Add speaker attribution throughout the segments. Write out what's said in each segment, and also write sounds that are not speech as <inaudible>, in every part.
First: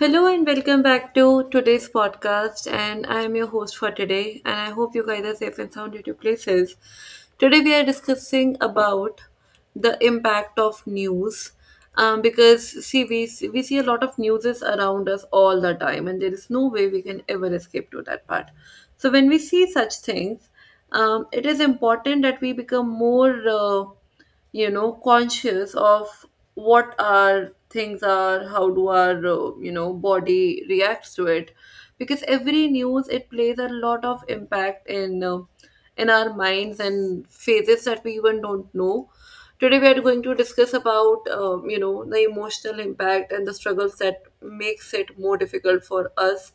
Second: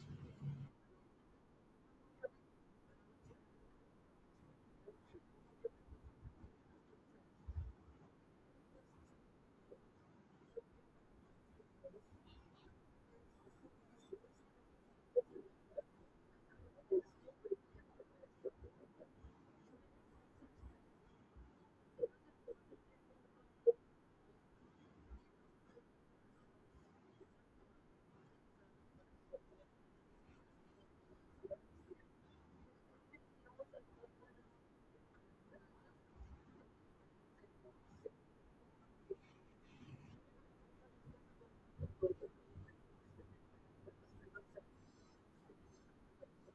Speaker 1: Hello and welcome back to today's podcast. And I am your host for today. And I hope you guys are safe and sound at your places. Today we are discussing about the impact of news, because see we see a lot of news is around us all the time, and there is no way we can ever escape to that part. So when we see such things, it is important that we become more conscious of what our things are, how do our body reacts to it, because every news, it plays a lot of impact in our minds and phases that we even don't know. Today we are going to discuss about the emotional impact and the struggles that makes it more difficult for us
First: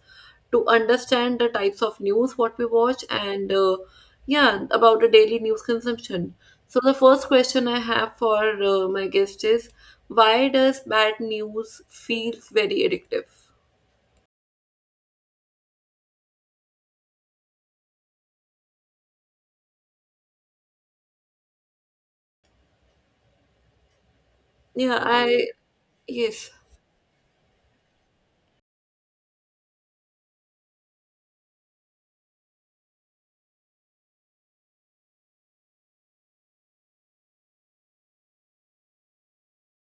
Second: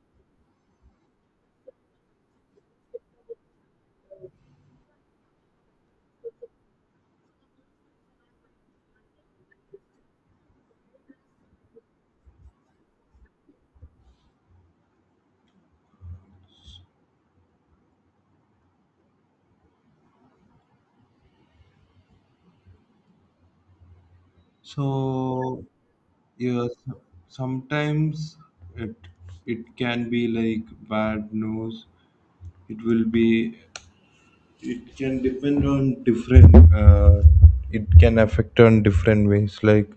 Speaker 1: to understand the types of news what we watch, and yeah, about the daily news consumption. So the first question I have for my guest is, why does bad news feels very addictive? Yeah, I
Speaker 2: So
Speaker 1: yes.
Speaker 2: yes, sometimes it it can be like bad news. It will be. It can depend on different. It can affect on different ways. Like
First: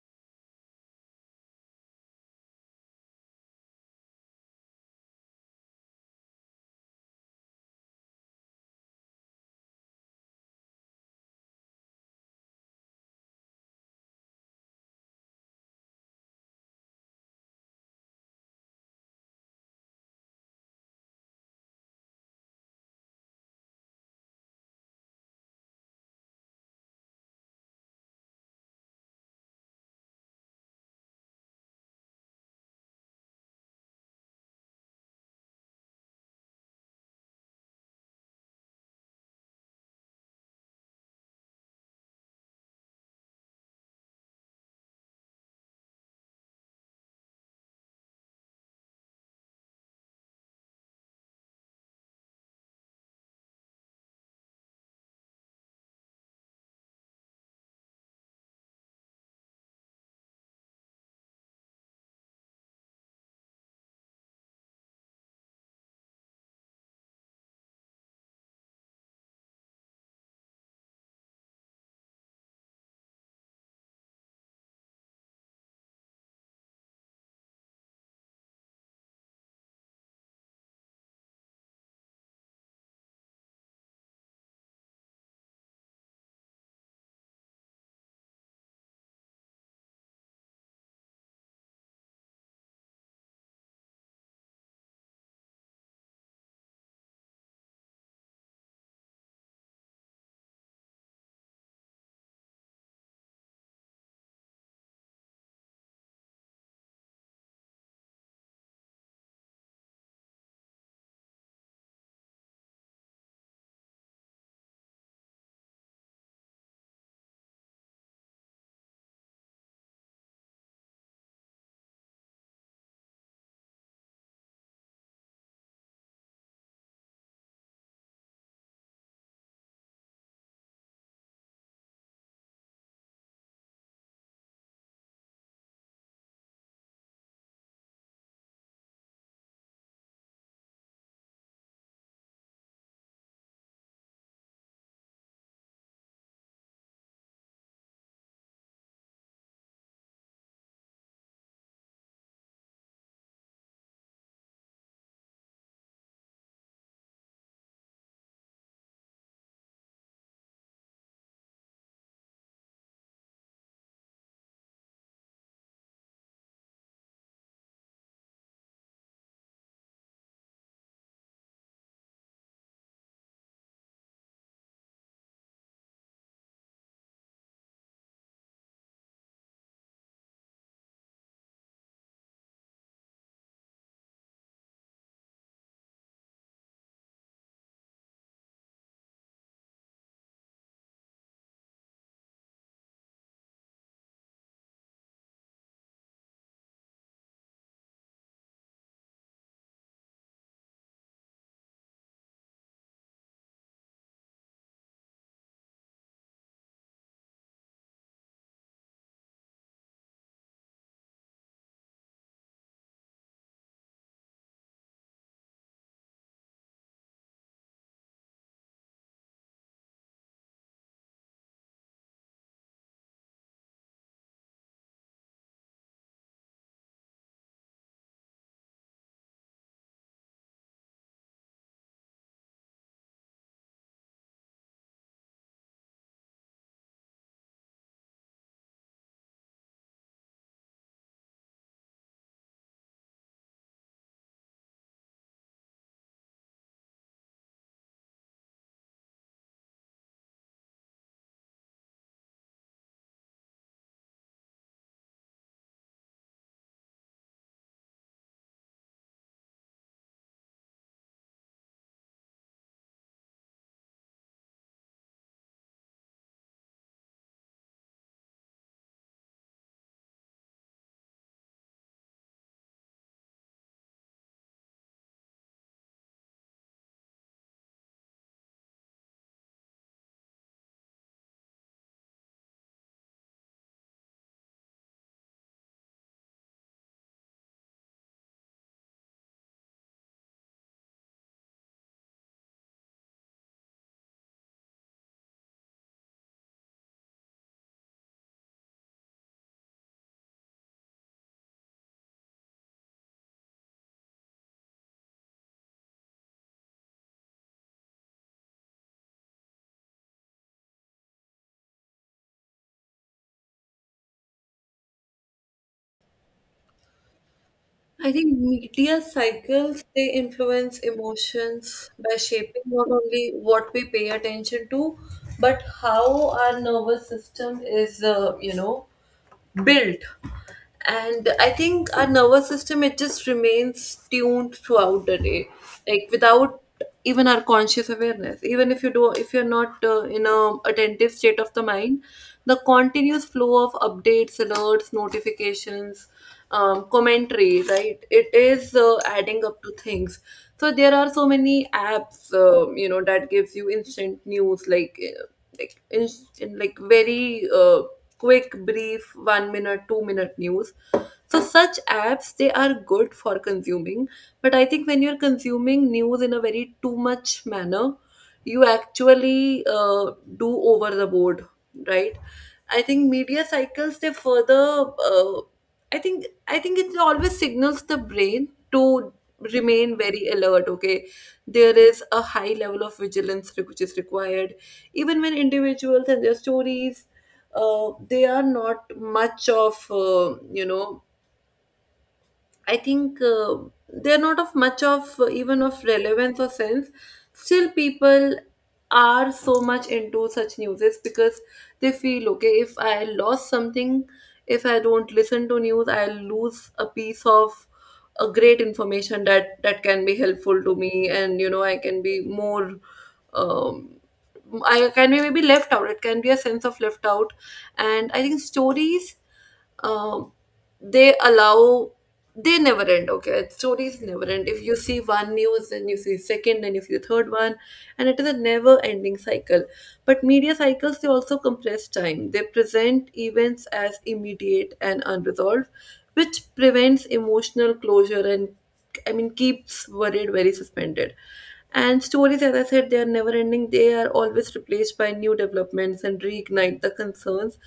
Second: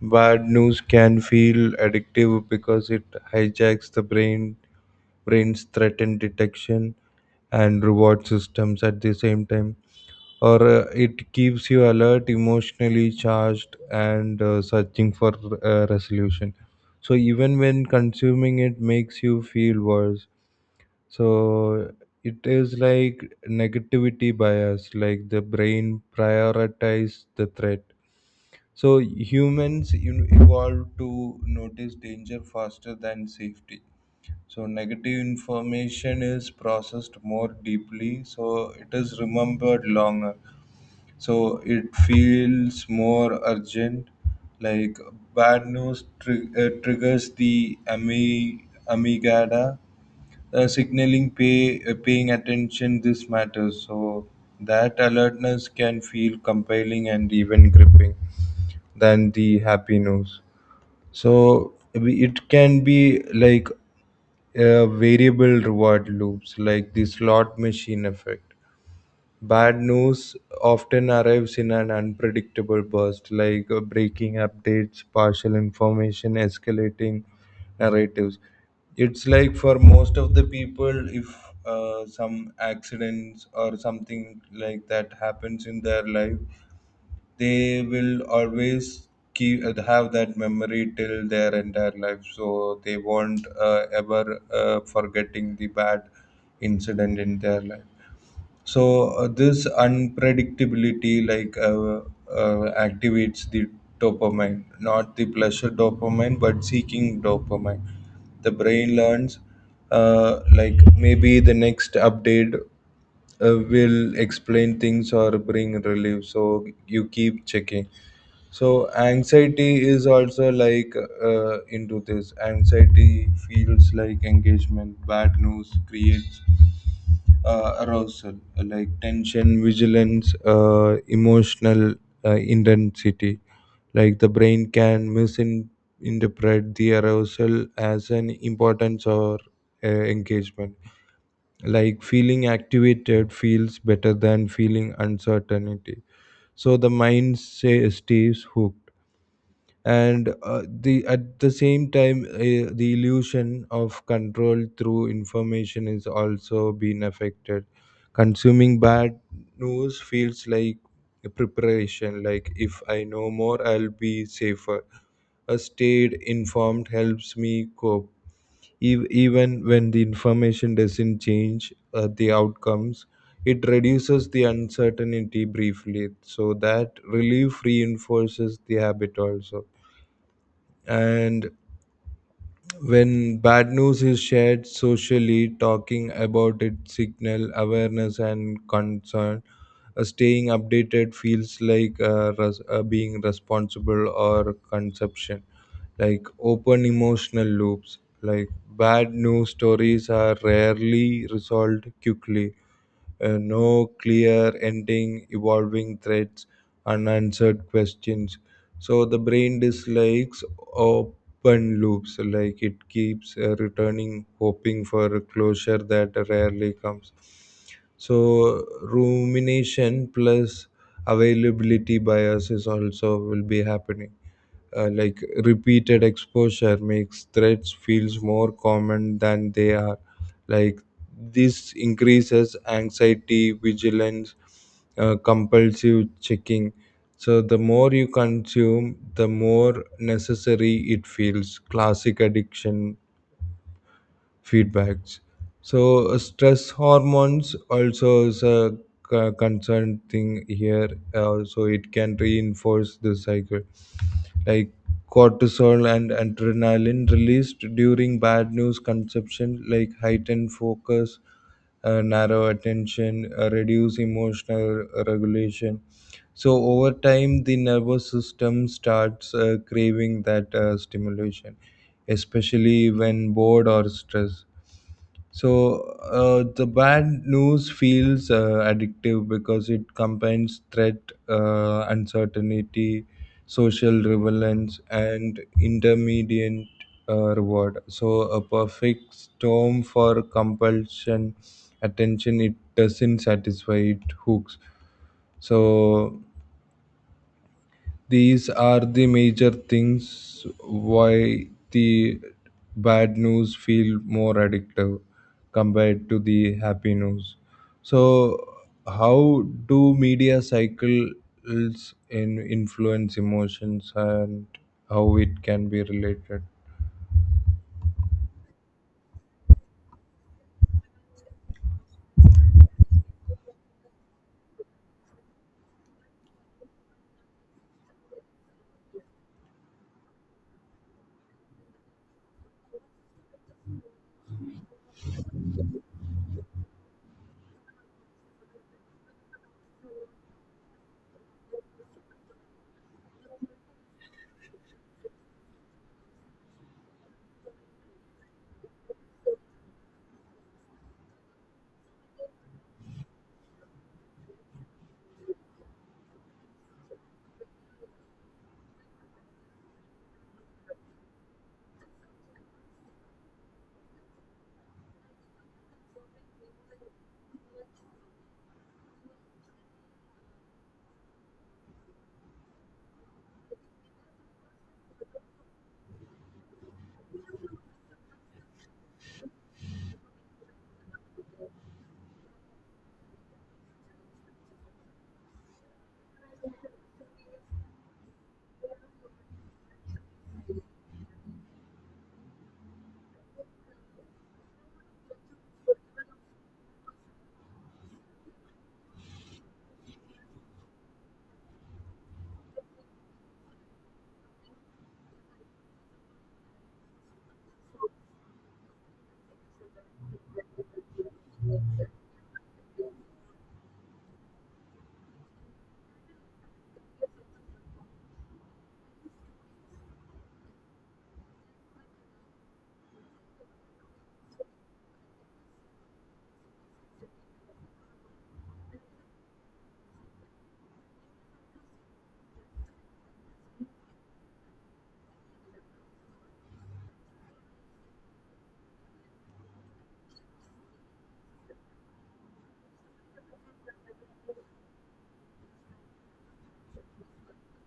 Speaker 2: bad news can feel addictive because it hijacks the brain's threat and detection, and reward systems at the same time, or it keeps you alert, emotionally charged, and searching for resolution, so even when consuming it makes you feel worse. So it is like negativity bias, like the brain prioritize the threat. So humans, you know, evolve to notice danger faster than safety, so negative information is processed more deeply, so it is remembered longer, so it feels more urgent. Like bad news triggers the amygdala, signaling paying attention, this matters. So that alertness can feel compelling and even gripping than the happy news. So it can be like variable reward loops, like the slot machine effect. Bad news often arrives in an unpredictable burst, like breaking updates, partial information, escalating narratives. It's like for most of the people, if some accidents or something like that happens in their life, they will always keep have that memory till their entire life. So they won't ever forgetting the bad incident in their life. So this unpredictability, like activates the dopamine, not the pleasure dopamine, but seeking dopamine. The brain learns, like maybe the next update will explain things or bring relief. So you keep checking. So anxiety is also like into this. Anxiety feels like engagement. Bad news creates arousal, like tension, vigilance, emotional intensity. Like the brain can misinterpret the arousal as an importance or engagement, like feeling activated feels better than feeling uncertainty, so the mind say, stays hooked. And the at the same time, the illusion of control through information is also being affected. Consuming bad news feels like a preparation, like if I know more I'll be safer, a stayed informed helps me cope. Even when the information doesn't change the outcomes, it reduces the uncertainty briefly, so that relief reinforces the habit also. And when bad news is shared socially, talking about it signal awareness and concern. Staying updated feels like being responsible or consumption, like open emotional loops, like bad news stories are rarely resolved quickly, no clear ending, evolving threats, unanswered questions. So the brain dislikes open loops, like it keeps returning, hoping for a closure that rarely comes. So rumination plus availability bias is also will be happening, like repeated exposure makes threats feels more common than they are, like this increases anxiety, vigilance, compulsive checking. So the more you consume, the more necessary it feels, classic addiction feedbacks. So stress hormones also is a concerned thing here. So it can reinforce the cycle, like cortisol and adrenaline released during bad news consumption, like heightened focus, narrow attention, reduce emotional regulation. So over time, the nervous system starts craving that stimulation, especially when bored or stressed. So the bad news feels addictive because it combines threat, uncertainty, social relevance, and intermediate reward. So a perfect storm for compulsion attention. It doesn't satisfy. It hooks. So these are the major things why the bad news feel more addictive compared to the happy news. So, how do media cycles in influence emotions and how it can be related?
Speaker 1: I think media cycles, they influence emotions by shaping not only what we pay attention to, but how our nervous system is, built. And I think our nervous system, it just remains tuned throughout the day, like without even our conscious awareness. Even if you do, if you're not in a attentive state of the mind, the continuous flow of updates, alerts, notifications, commentary, right? It is adding up to things. So there are so many apps, that gives you instant news, like inst- in like very quick, brief, 1-minute, 2-minute news. So such apps they are good for consuming, but I think when you're consuming news in a very too much manner, you actually do over the board, right? I think media cycles, they further. I think it always signals the brain to remain very alert. Okay, there is a high level of vigilance which is required, even when individuals and their stories, they are not much of you know I think they're not of much of even of relevance or sense. Still, people are so much into such news because they feel okay. If I lost something, if I don't listen to news, I'll lose a piece of a great information that can be helpful to me, and you know I can be more. Um, I can be maybe left out. It can be a sense of left out, and I think stories, um, they allow they never end. Okay, stories never end. If you see one news, then you see second, and you see third one, and it is a never-ending cycle. But media cycles, they also compress time. They present events as immediate and unresolved, which prevents emotional closure, and I mean, keeps worried very suspended. And stories, as I said, they are never ending. They are always replaced by new developments and reignite the concerns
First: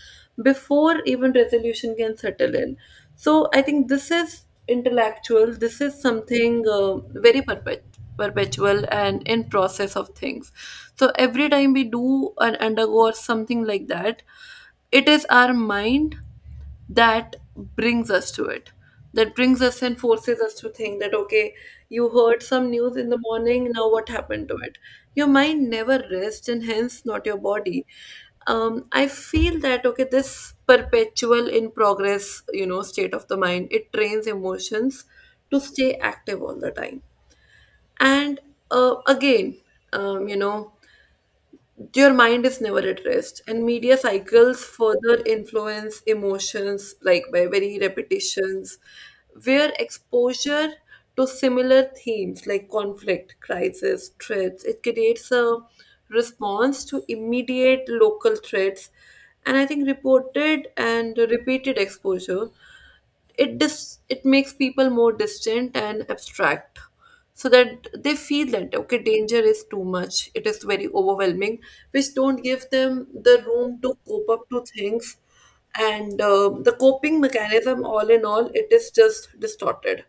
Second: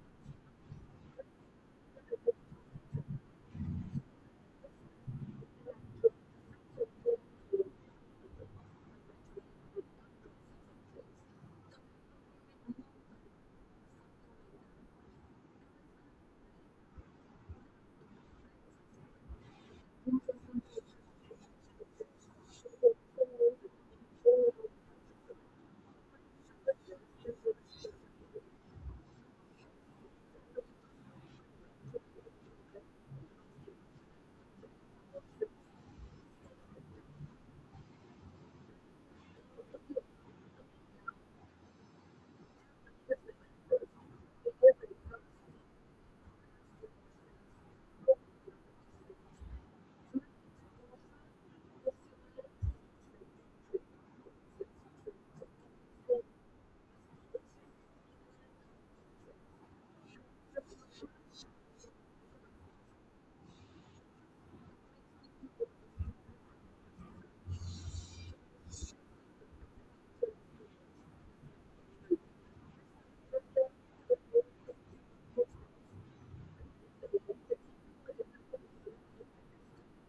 Speaker 1: before even resolution can settle in. So I think this is intellectual. This is something very perpetual and in process of things. So every time we do and undergo or something like that, it is our mind that brings us to it, that brings us and forces us to think that okay, you heard some news in the morning, now what happened to it? Your mind never rests, and hence not your body. I feel that okay, this perpetual in progress, you know, state of the mind, it trains emotions to stay active all the time. And again you know your mind is never at rest, and media cycles further influence emotions, like by very repetitions, where exposure to similar themes like conflict, crisis, threats, it creates a response to immediate local threats. And I think reported and repeated exposure, it makes people more distant and abstract, so that they feel that okay, danger is too much, it is very overwhelming, which don't give them the room to cope up to things. And the coping mechanism, all in all, it is just distorted.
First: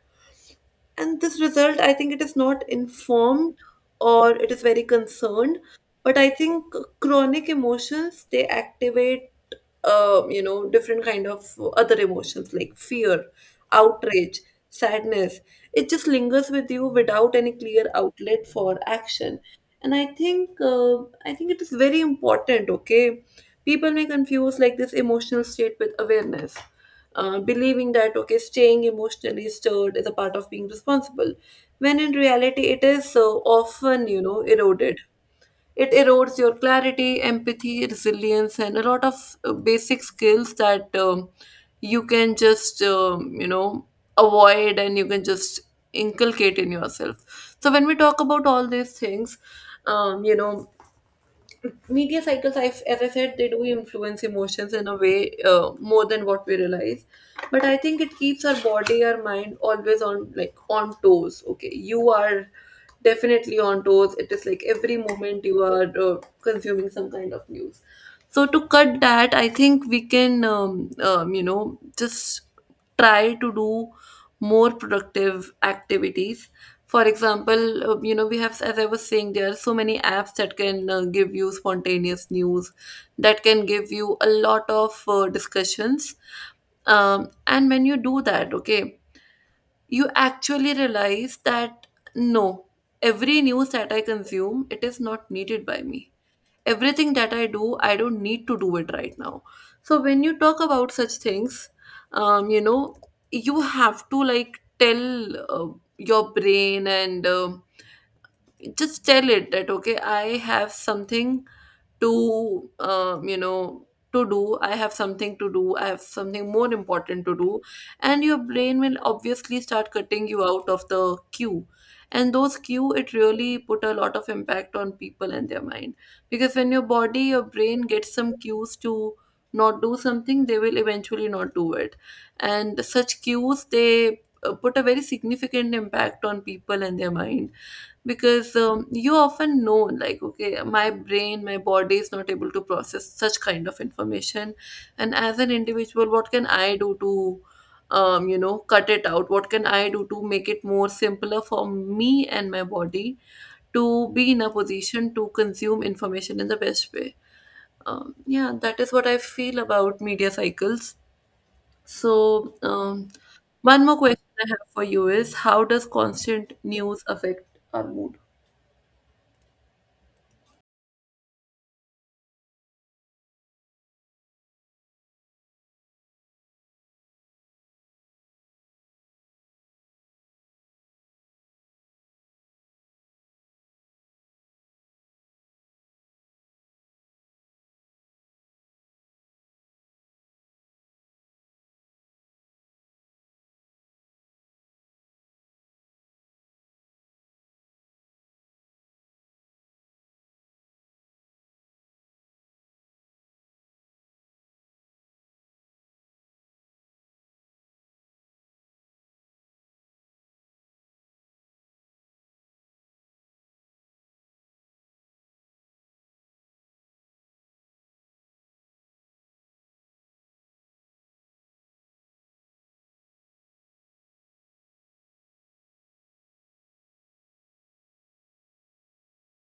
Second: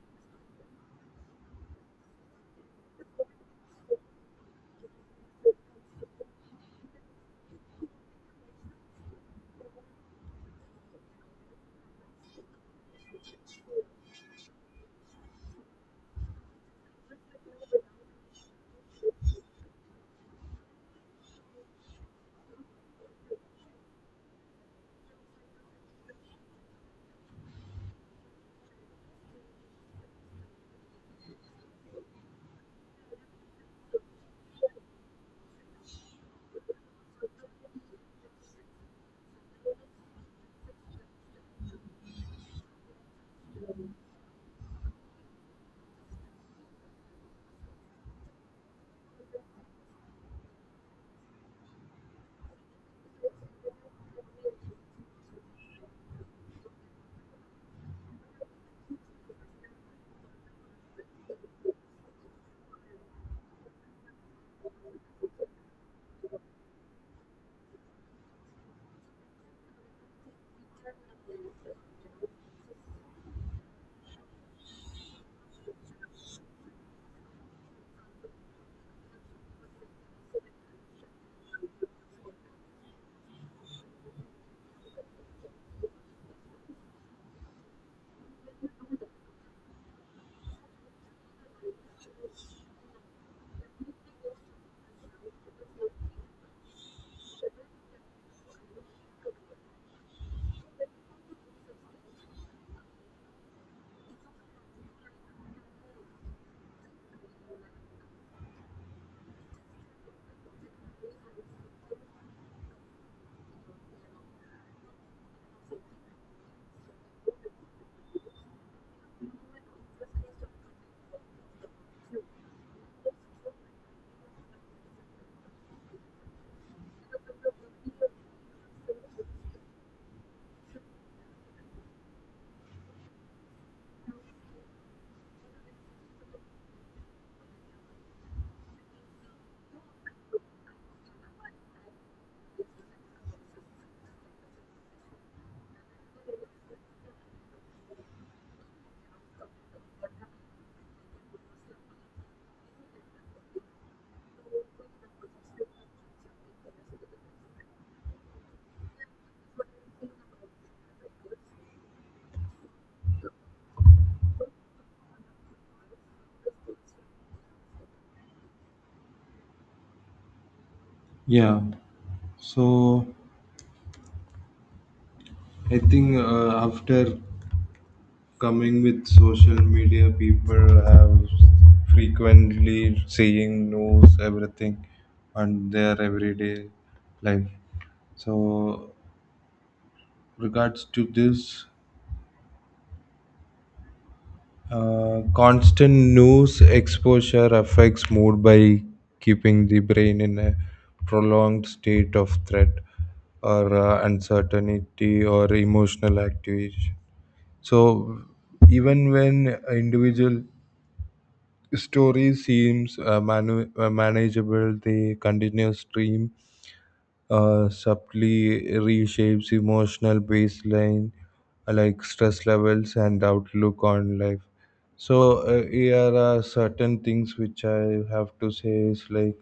Speaker 1: And this result, I think, it is not informed or it is very concerned, but I think chronic emotions, they activate different kind of other emotions like fear, outrage, sadness. It just lingers with you without any clear outlet for action. And I think it is very important, okay? People may confuse like this emotional state with awareness, believing that okay, staying emotionally stirred is a part of being responsible, when in reality it is so often, you know, eroded. It erodes your clarity, empathy, resilience, and a lot of basic skills that you can just avoid, and you can just inculcate in yourself. So when we talk about all these things, um, you know media cycles, I as I said, they do influence emotions in a way more than what we realize. But I think it keeps our body, our mind always on, like on toes. Okay, you are definitely on toes. It is like every moment you are consuming some kind of news. So to cut that, I think we can, just try to do more productive activities. For example, we have, as I was saying, there are so many apps that can give you spontaneous news, that can give you a lot of discussions. And when you do that, okay, you actually realize that no, every news that I consume, it is not needed by me. Everything that I do, I don't need to do it right now. So when you talk about such things, um, you know you have to like tell your brain, and just tell it that okay, I have something to do, I have something to do, I have something more important to do. And your brain will obviously start cutting you out of the queue, and those queue, it really put a lot of impact on people and their mind. Because when your body, your brain gets some cues to not do something, they will eventually not do it. And such cues, they put a very significant impact on people and their mind, because you often know like okay, my brain, my body is not able to process such kind of information. And as an individual, what can I do to cut it out? What can I do to make it more simpler for me and my body to be in a position to consume information in the best way? Yeah, that is what I feel about media cycles. So one more question I have for you is, how does constant news affect our mood?
Speaker 2: Yeah. So I think after coming with social media, people have frequently seeing news everything on their everyday life. So regards to this, constant news exposure affects mood by keeping the brain in a prolonged state of threat or uncertainty or emotional activation. So even when individual story seems manageable. The continuous stream subtly reshapes emotional baseline, like stress levels and outlook on life. So here are certain things which I have to say is like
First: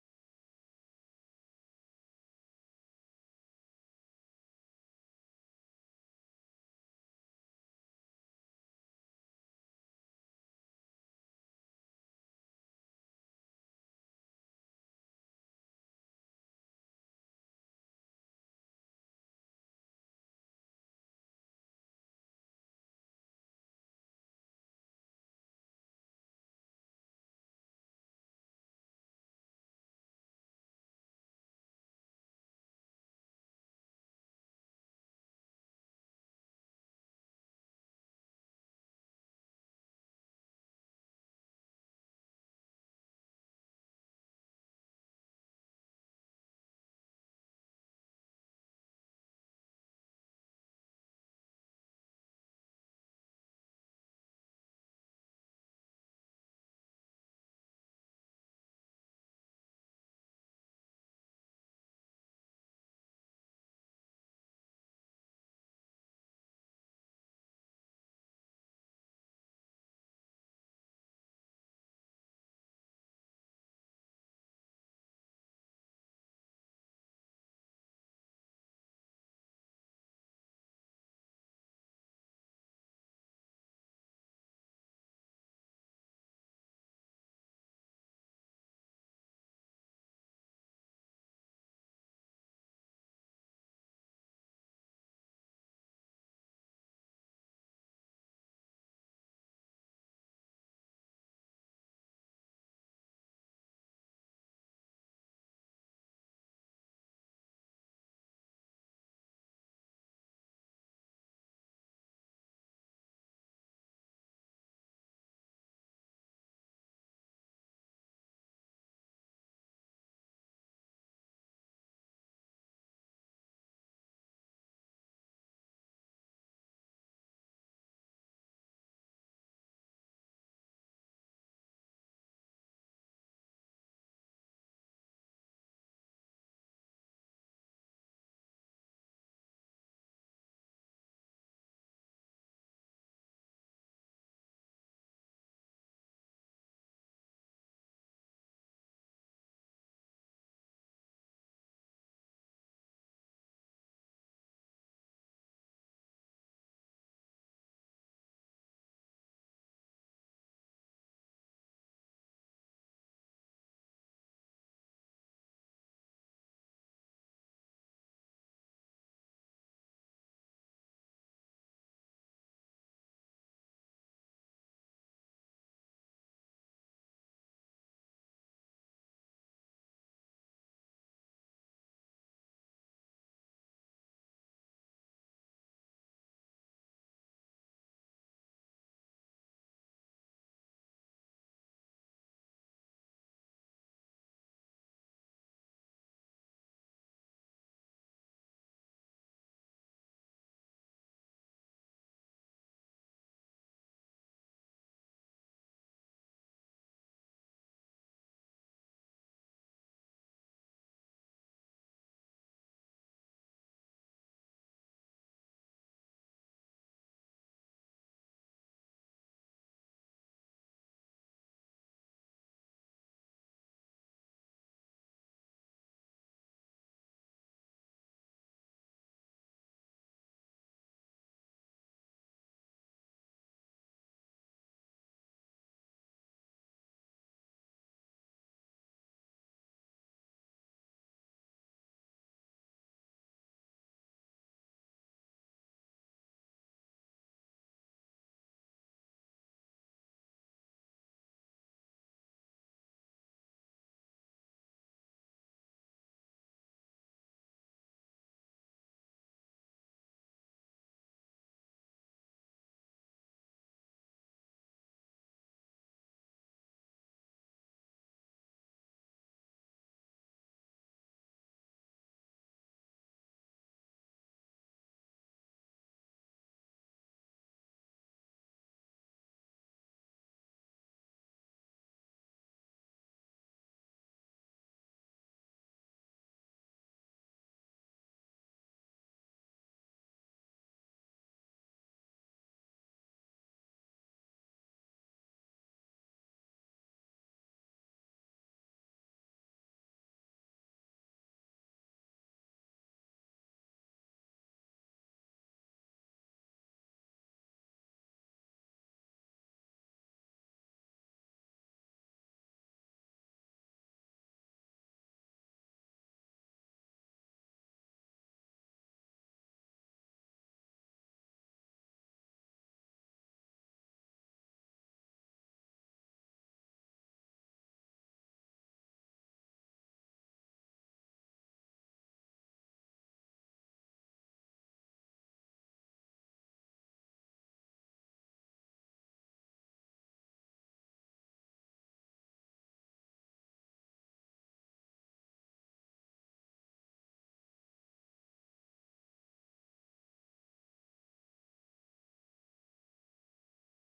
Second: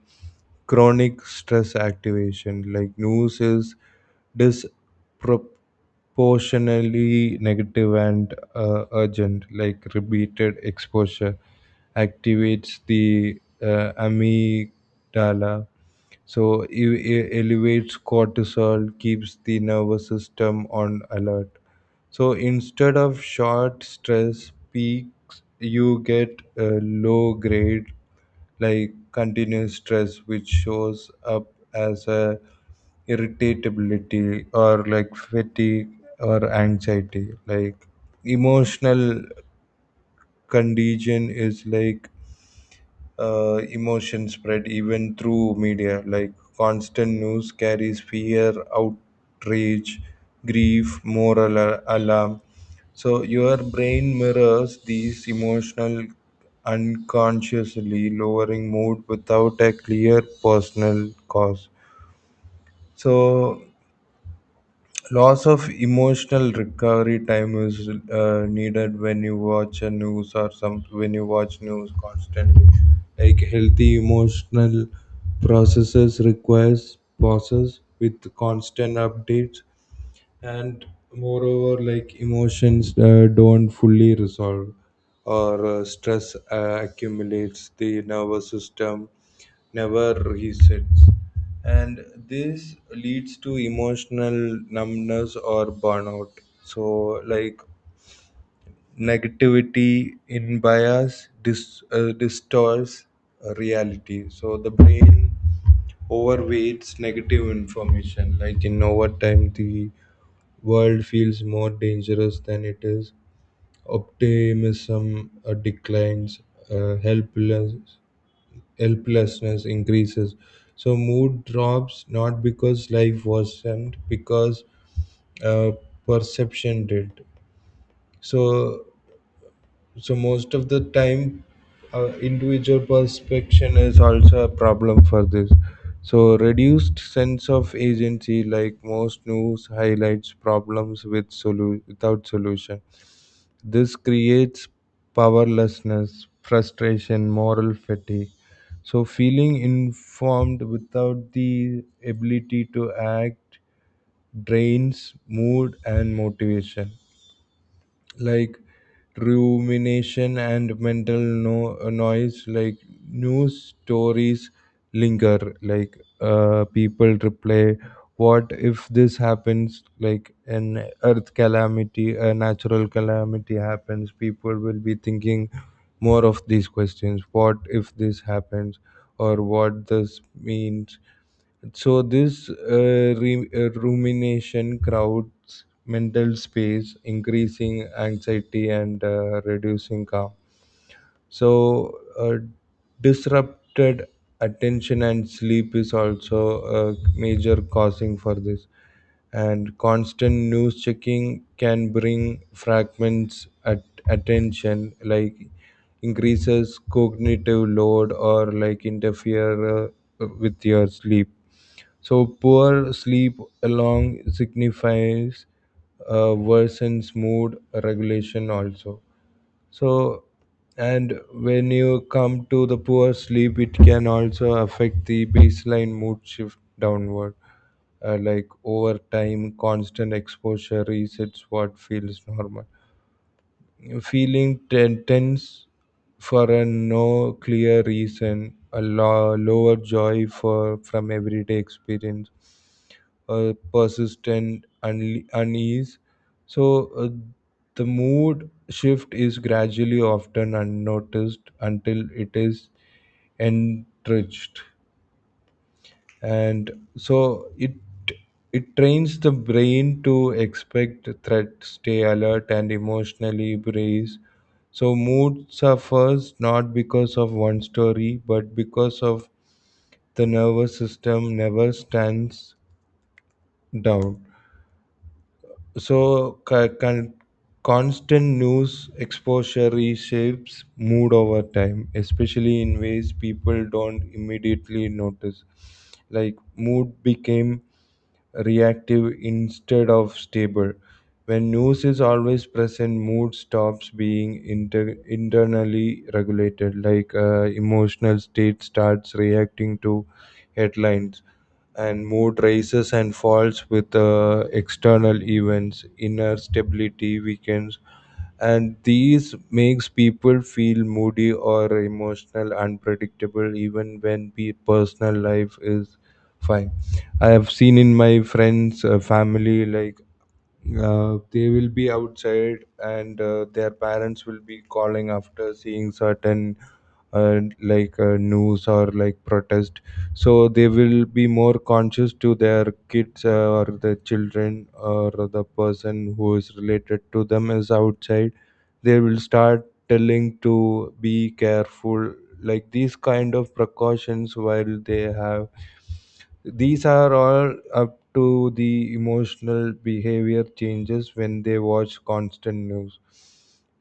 Speaker 2: chronic stress activation. Like news is disproportionately negative and urgent. Like repeated exposure activates the amygdala, so it elevates cortisol, keeps the nervous system on alert. So instead of short stress peaks, you get a low grade, like continuous stress, which shows up as a irritability or like fatigue or anxiety. Like emotional condition is like emotion spread even through media, like constant news carries fear, outrage, grief, moral alarm. So your brain mirrors these emotional unconsciously, lowering mood without a clear personal cause. So loss of emotional recovery time is needed when you watch a news or some, when you watch news constantly, like healthy emotional processes requires pauses with constant updates. And moreover, like emotions don't fully resolve or stress accumulates, the nervous system never resets, and this leads to emotional numbness or burnout. So like negativity in bias distorts reality, so the brain overweights negative information, like in overtime the world feels more dangerous than it is. Optimism declines, uh, helpless, helplessness increases. So mood drops not because life wasn't, because uh, perception did. So so most of the time, individual perception is also a problem for this. So reduced sense of agency, like most news, highlights problems with without solution. This creates powerlessness, frustration, moral fatigue. So, feeling informed without the ability to act drains mood and motivation, like rumination and mental noise, like news stories linger, like people replay what if this happens, like an earth calamity, a natural calamity happens, people will be thinking more of these questions, what if this happens or what this means. So this rumination crowds mental space, increasing anxiety and reducing calm. So disrupted attention and sleep is also a major causing for this. And constant news checking can bring fragments at attention, like increases cognitive load or like interfere with your sleep, so poor sleep along signifies worsens mood regulation also. So and when you come to the poor sleep, it can also affect the baseline mood shift downward. Like over time, constant exposure resets what feels normal. Feeling tense for a no clear reason, a lower joy for from everyday experience, persistent unease. So the mood shift is gradually, often unnoticed, until it is entrenched, and so it trains the brain to expect threat, stay alert, and emotionally brace. So mood suffers not because of one story, but because of the nervous system never stands down. So, constant news exposure reshapes mood over time, especially in ways people don't immediately notice. Like, mood became reactive instead of stable. When news is always present, mood stops being internally regulated, like emotional state starts reacting to headlines, and mood rises and falls with external events, inner stability weakens, and these makes people feel moody or emotional unpredictable even when the personal life is fine. I have seen in my friends, family, like they will be outside and their parents will be calling after seeing certain news or like protest. So they will be more conscious to their kids, or the children or the person who is related to them is outside, they will start telling to be careful, like these kind of precautions while they have. These are all up to the emotional behavior changes when they watch constant news.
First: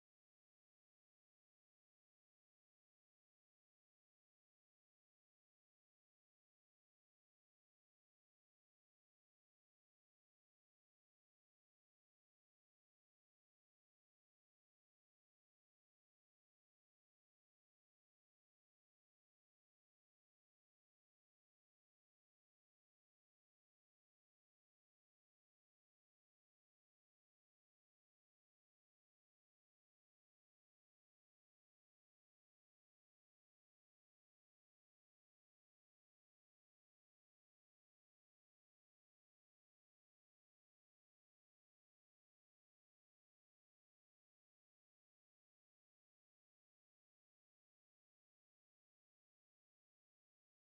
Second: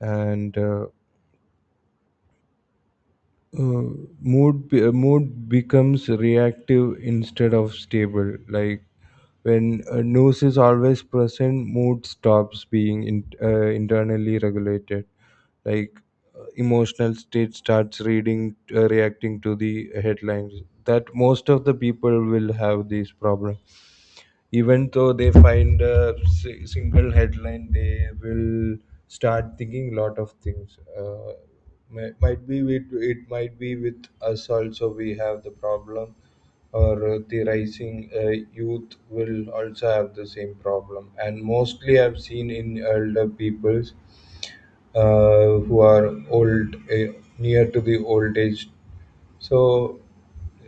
Speaker 2: And uh, uh, mood be- uh, mood becomes reactive instead of stable, like when news is always present, mood stops being internally regulated, like emotional state starts reading reacting to the headlines. That most of the people will have these problems, even though they find a single headline, they will start thinking a lot of things, might be with it, might be with us also, we have the problem, or the rising youth will also have the same problem, and mostly I've seen in elder peoples, who are old, near to the old age. So,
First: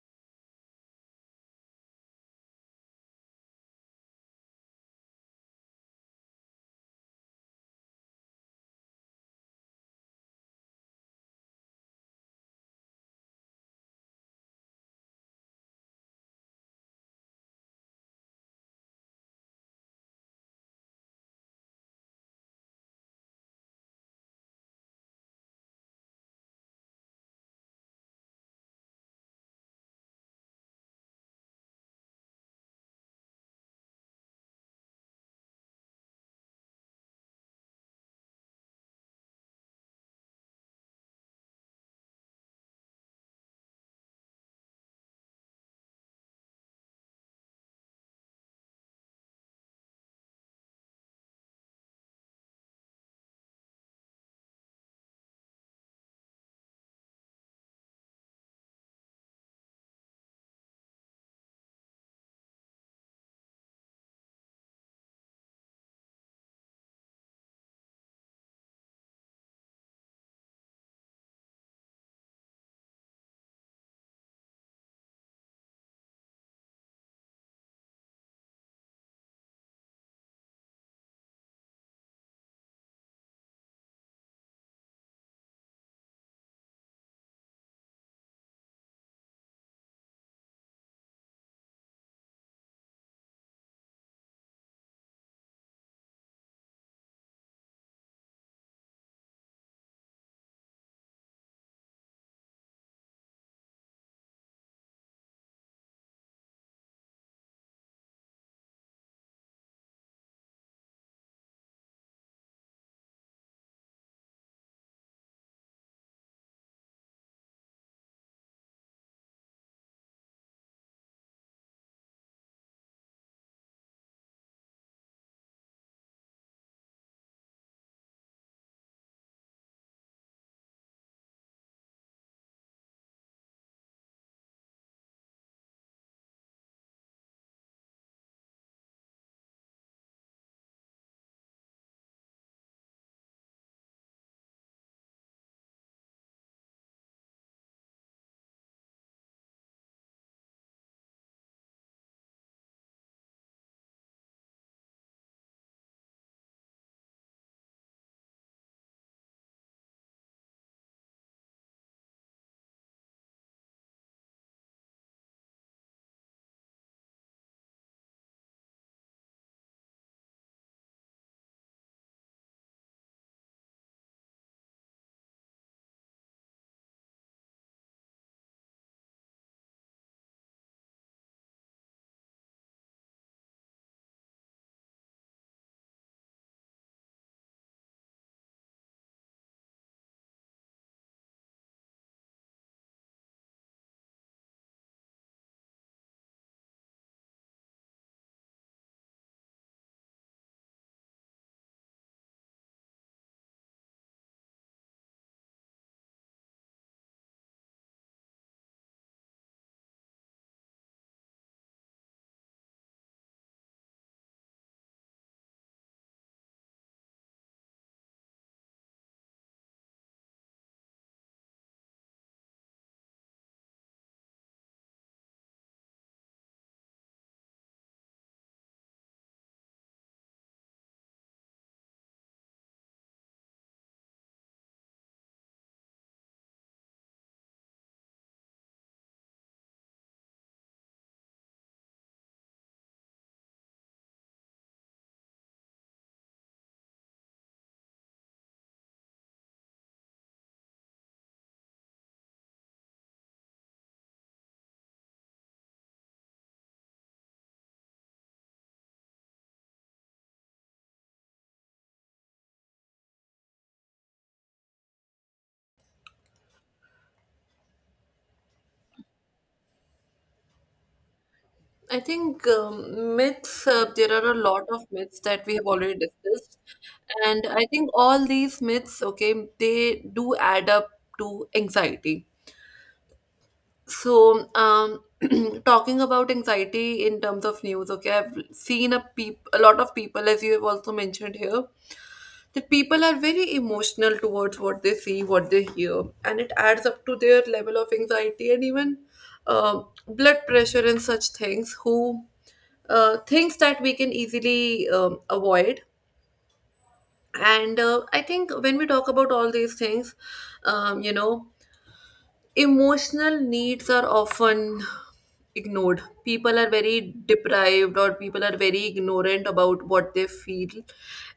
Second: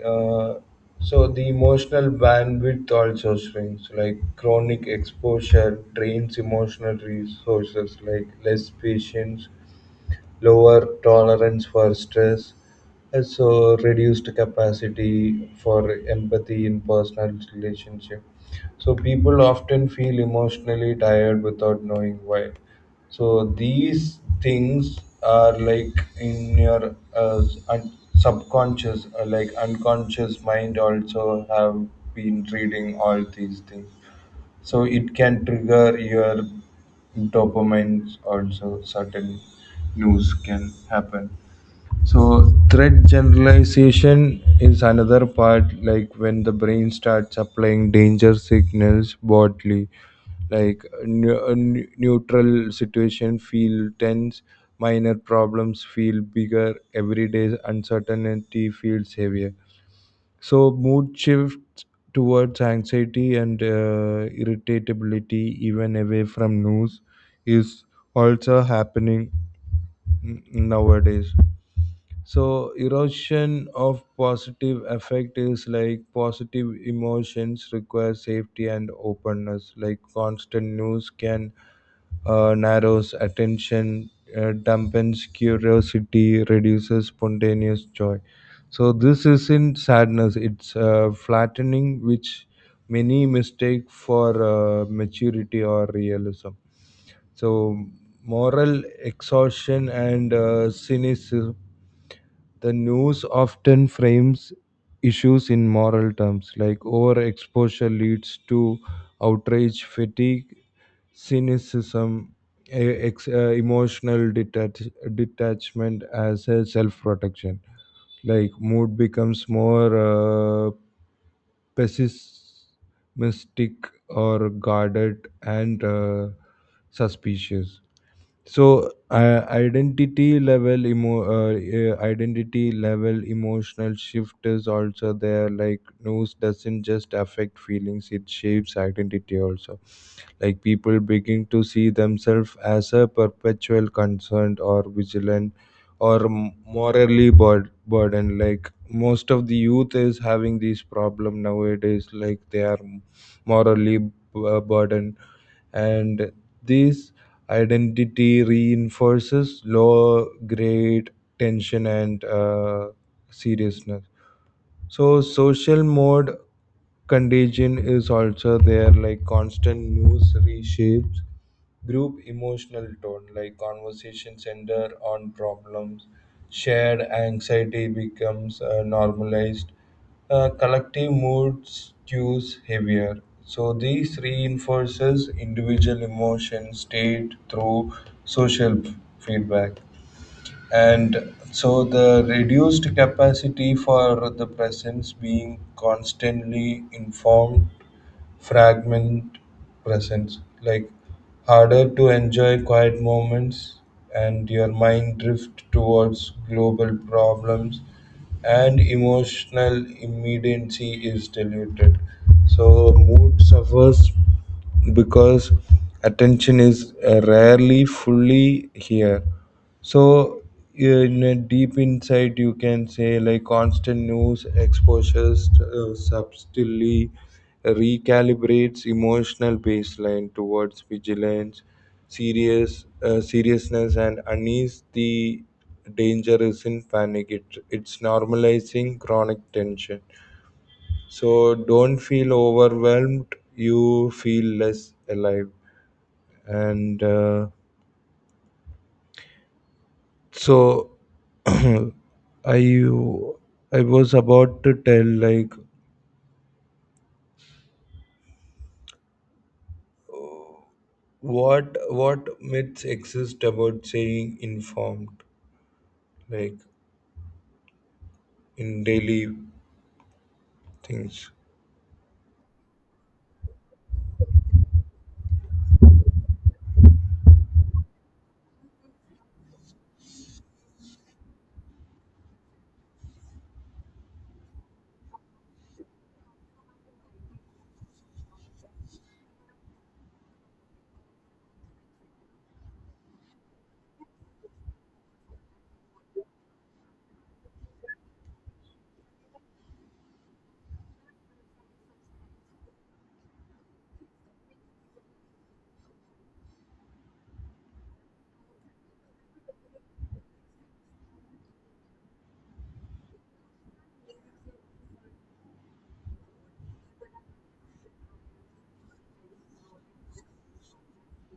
Speaker 2: uh, so the emotional bandwidth also shrinks. Like chronic exposure drains emotional resources, like less patience, lower tolerance for stress, and so reduced capacity for empathy in personal relationship. So people often feel emotionally tired without knowing why. So these things are like in your subconscious, like unconscious mind also have been reading all these things. So it can trigger your dopamine also, certain news can happen. So threat generalization is another part, like when the brain starts applying danger signals bodily, like a neutral situation feel tense, minor problems feel bigger, everyday uncertainty feels heavier. So mood shifts towards anxiety and irritability, even away from news, is also happening nowadays. So erosion of positive affect is like positive emotions require safety and openness. Like constant news can narrows attention, dampens curiosity, reduces spontaneous joy. So this isn't sadness; it's flattening, which many mistake for maturity or realism. So moral exhaustion and cynicism. The news often frames issues in moral terms, like overexposure leads to outrage fatigue, cynicism, emotional detachment as a self protection. Like mood becomes more uh, pessimistic or guarded and suspicious. So identity level emotional shift is also there, like news doesn't just affect feelings, it shapes identity also, like people begin to see themselves as a perpetual concerned or vigilant or morally burdened. Like most of the youth is having this problem nowadays, like they are morally burdened, and this identity reinforces low grade tension and seriousness. So social mode contagion is also there, like constant news reshapes group emotional tone, like conversation center on problems, shared anxiety becomes normalized, collective moods cues heavier. So this reinforces individual emotion state through social feedback. And so the reduced capacity for the presence, being constantly informed, fragment presence, like harder to enjoy quiet moments, and your mind drift towards global problems and emotional immediacy is diluted. So mood suffers because attention is rarely fully here. So in a deep insight you can say like constant news exposures subtly recalibrates emotional baseline towards vigilance, seriousness, and unease. The danger isn't panic; it's normalizing chronic tension. So don't feel overwhelmed. You feel less alive, and so <clears throat> I I was about to tell like what myths exist about saying informed like in daily things.
Speaker 1: I think myths, there are a lot of myths that we have already discussed. And I think all these myths, okay, they do add up to anxiety. So, <clears throat> talking about anxiety in terms of news, okay, I've seen a a lot of people, as you have also mentioned here, that people are very emotional towards what they see, what they hear, and it adds up to their level of anxiety and even uh, blood pressure and such things. Who things that we can easily avoid. And I think when we talk about all these things, um, you know, emotional needs are often ignored. People are very deprived, or people are very ignorant about what they feel.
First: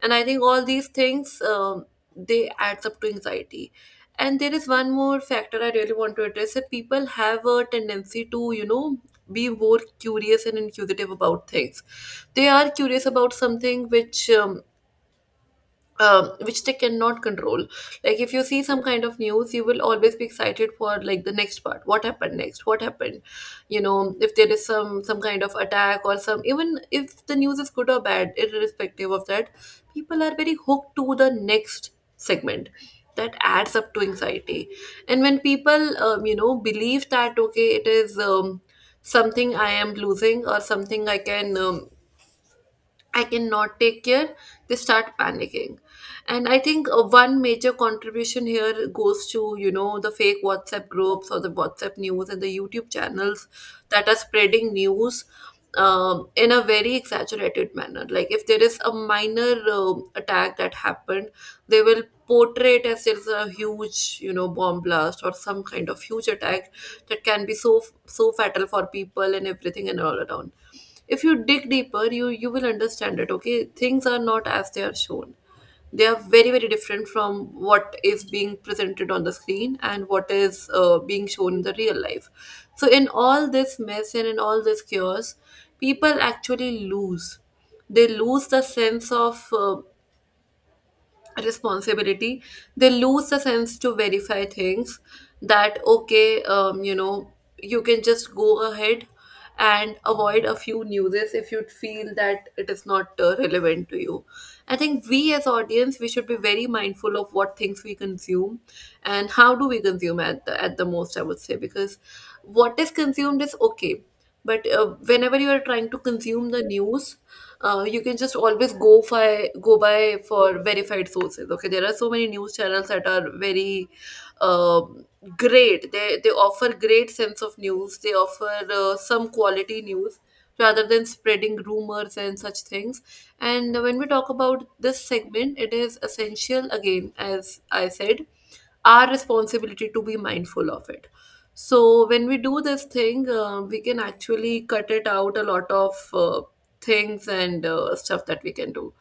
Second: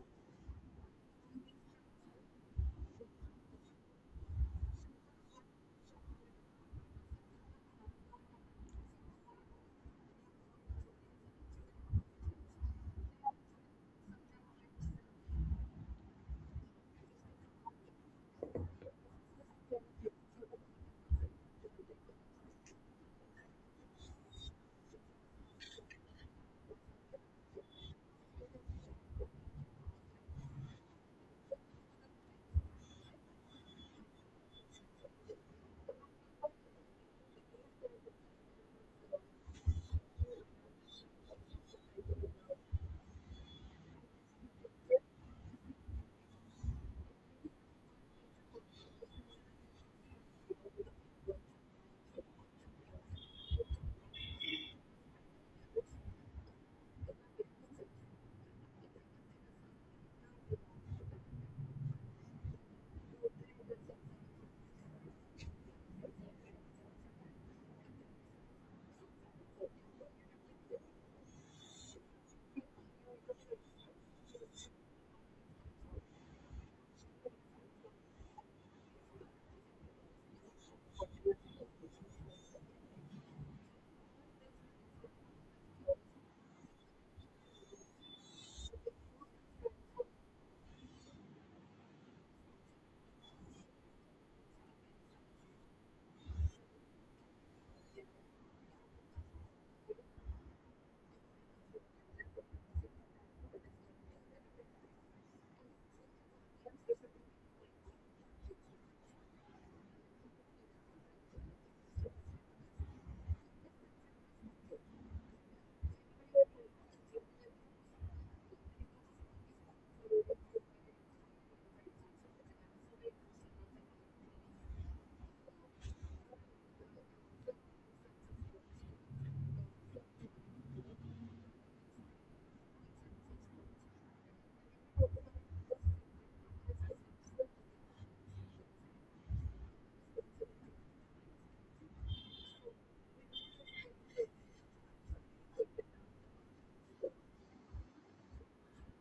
Speaker 1: And I think all these things, they adds up to anxiety. And there is one more factor I really want to address, that people have a tendency to, you know, be more curious and inquisitive about things. They are curious about something which they cannot control. Like if you see some kind of news, you will always be excited for like the next part. What happened next? What happened? You know, if there is some kind of attack or some, even if the news is good or bad, irrespective of that, people are very hooked to the next segment. That adds up to anxiety. And when people, believe that okay, it is something I am losing or something I can. I cannot take care, they start panicking. And I think one major contribution here goes to, you know, the fake WhatsApp groups or the WhatsApp news and the YouTube channels that are spreading news in a very exaggerated manner. Like if there is a minor attack that happened, they will portray it as it's a huge, you know, bomb blast or some kind of huge attack that can be so so fatal for people and everything and all around. If you dig deeper, you will understand it. Okay, things are not as they are shown. They are very very different from what is being presented on the screen and what is being shown in the real life. So in all this mess and in all this chaos, people actually lose. They lose the sense of responsibility, they lose the sense to verify things. That okay, you can just go ahead and avoid a few newses if you feel that it is not relevant to you. I think we as audience, we should be very mindful of what things we consume and how do we consume, at the most I would say. Because what is consumed is okay, but whenever you are trying to consume the news, you can just always go by for verified sources. Okay, there are so many news channels that are very um great. They offer great sense of news. They offer some quality news rather than spreading rumors and such things. And when we talk about this segment, it is essential, again, as I said, our responsibility to be mindful of it. So when we do this thing, we can actually cut it out a lot of things and stuff that we can do.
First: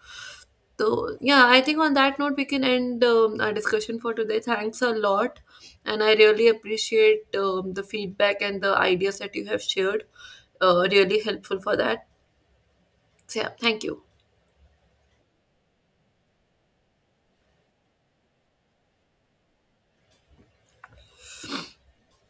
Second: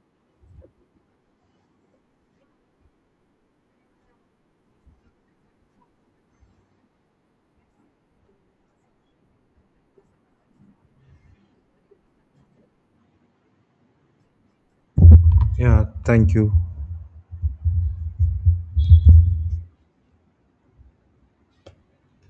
Speaker 1: So yeah, I think on that note, we can end our discussion for today. Thanks a lot, and I really appreciate the feedback and the ideas that you have shared. Really helpful for that. So yeah, thank you.
Speaker 2: Yeah, thank you.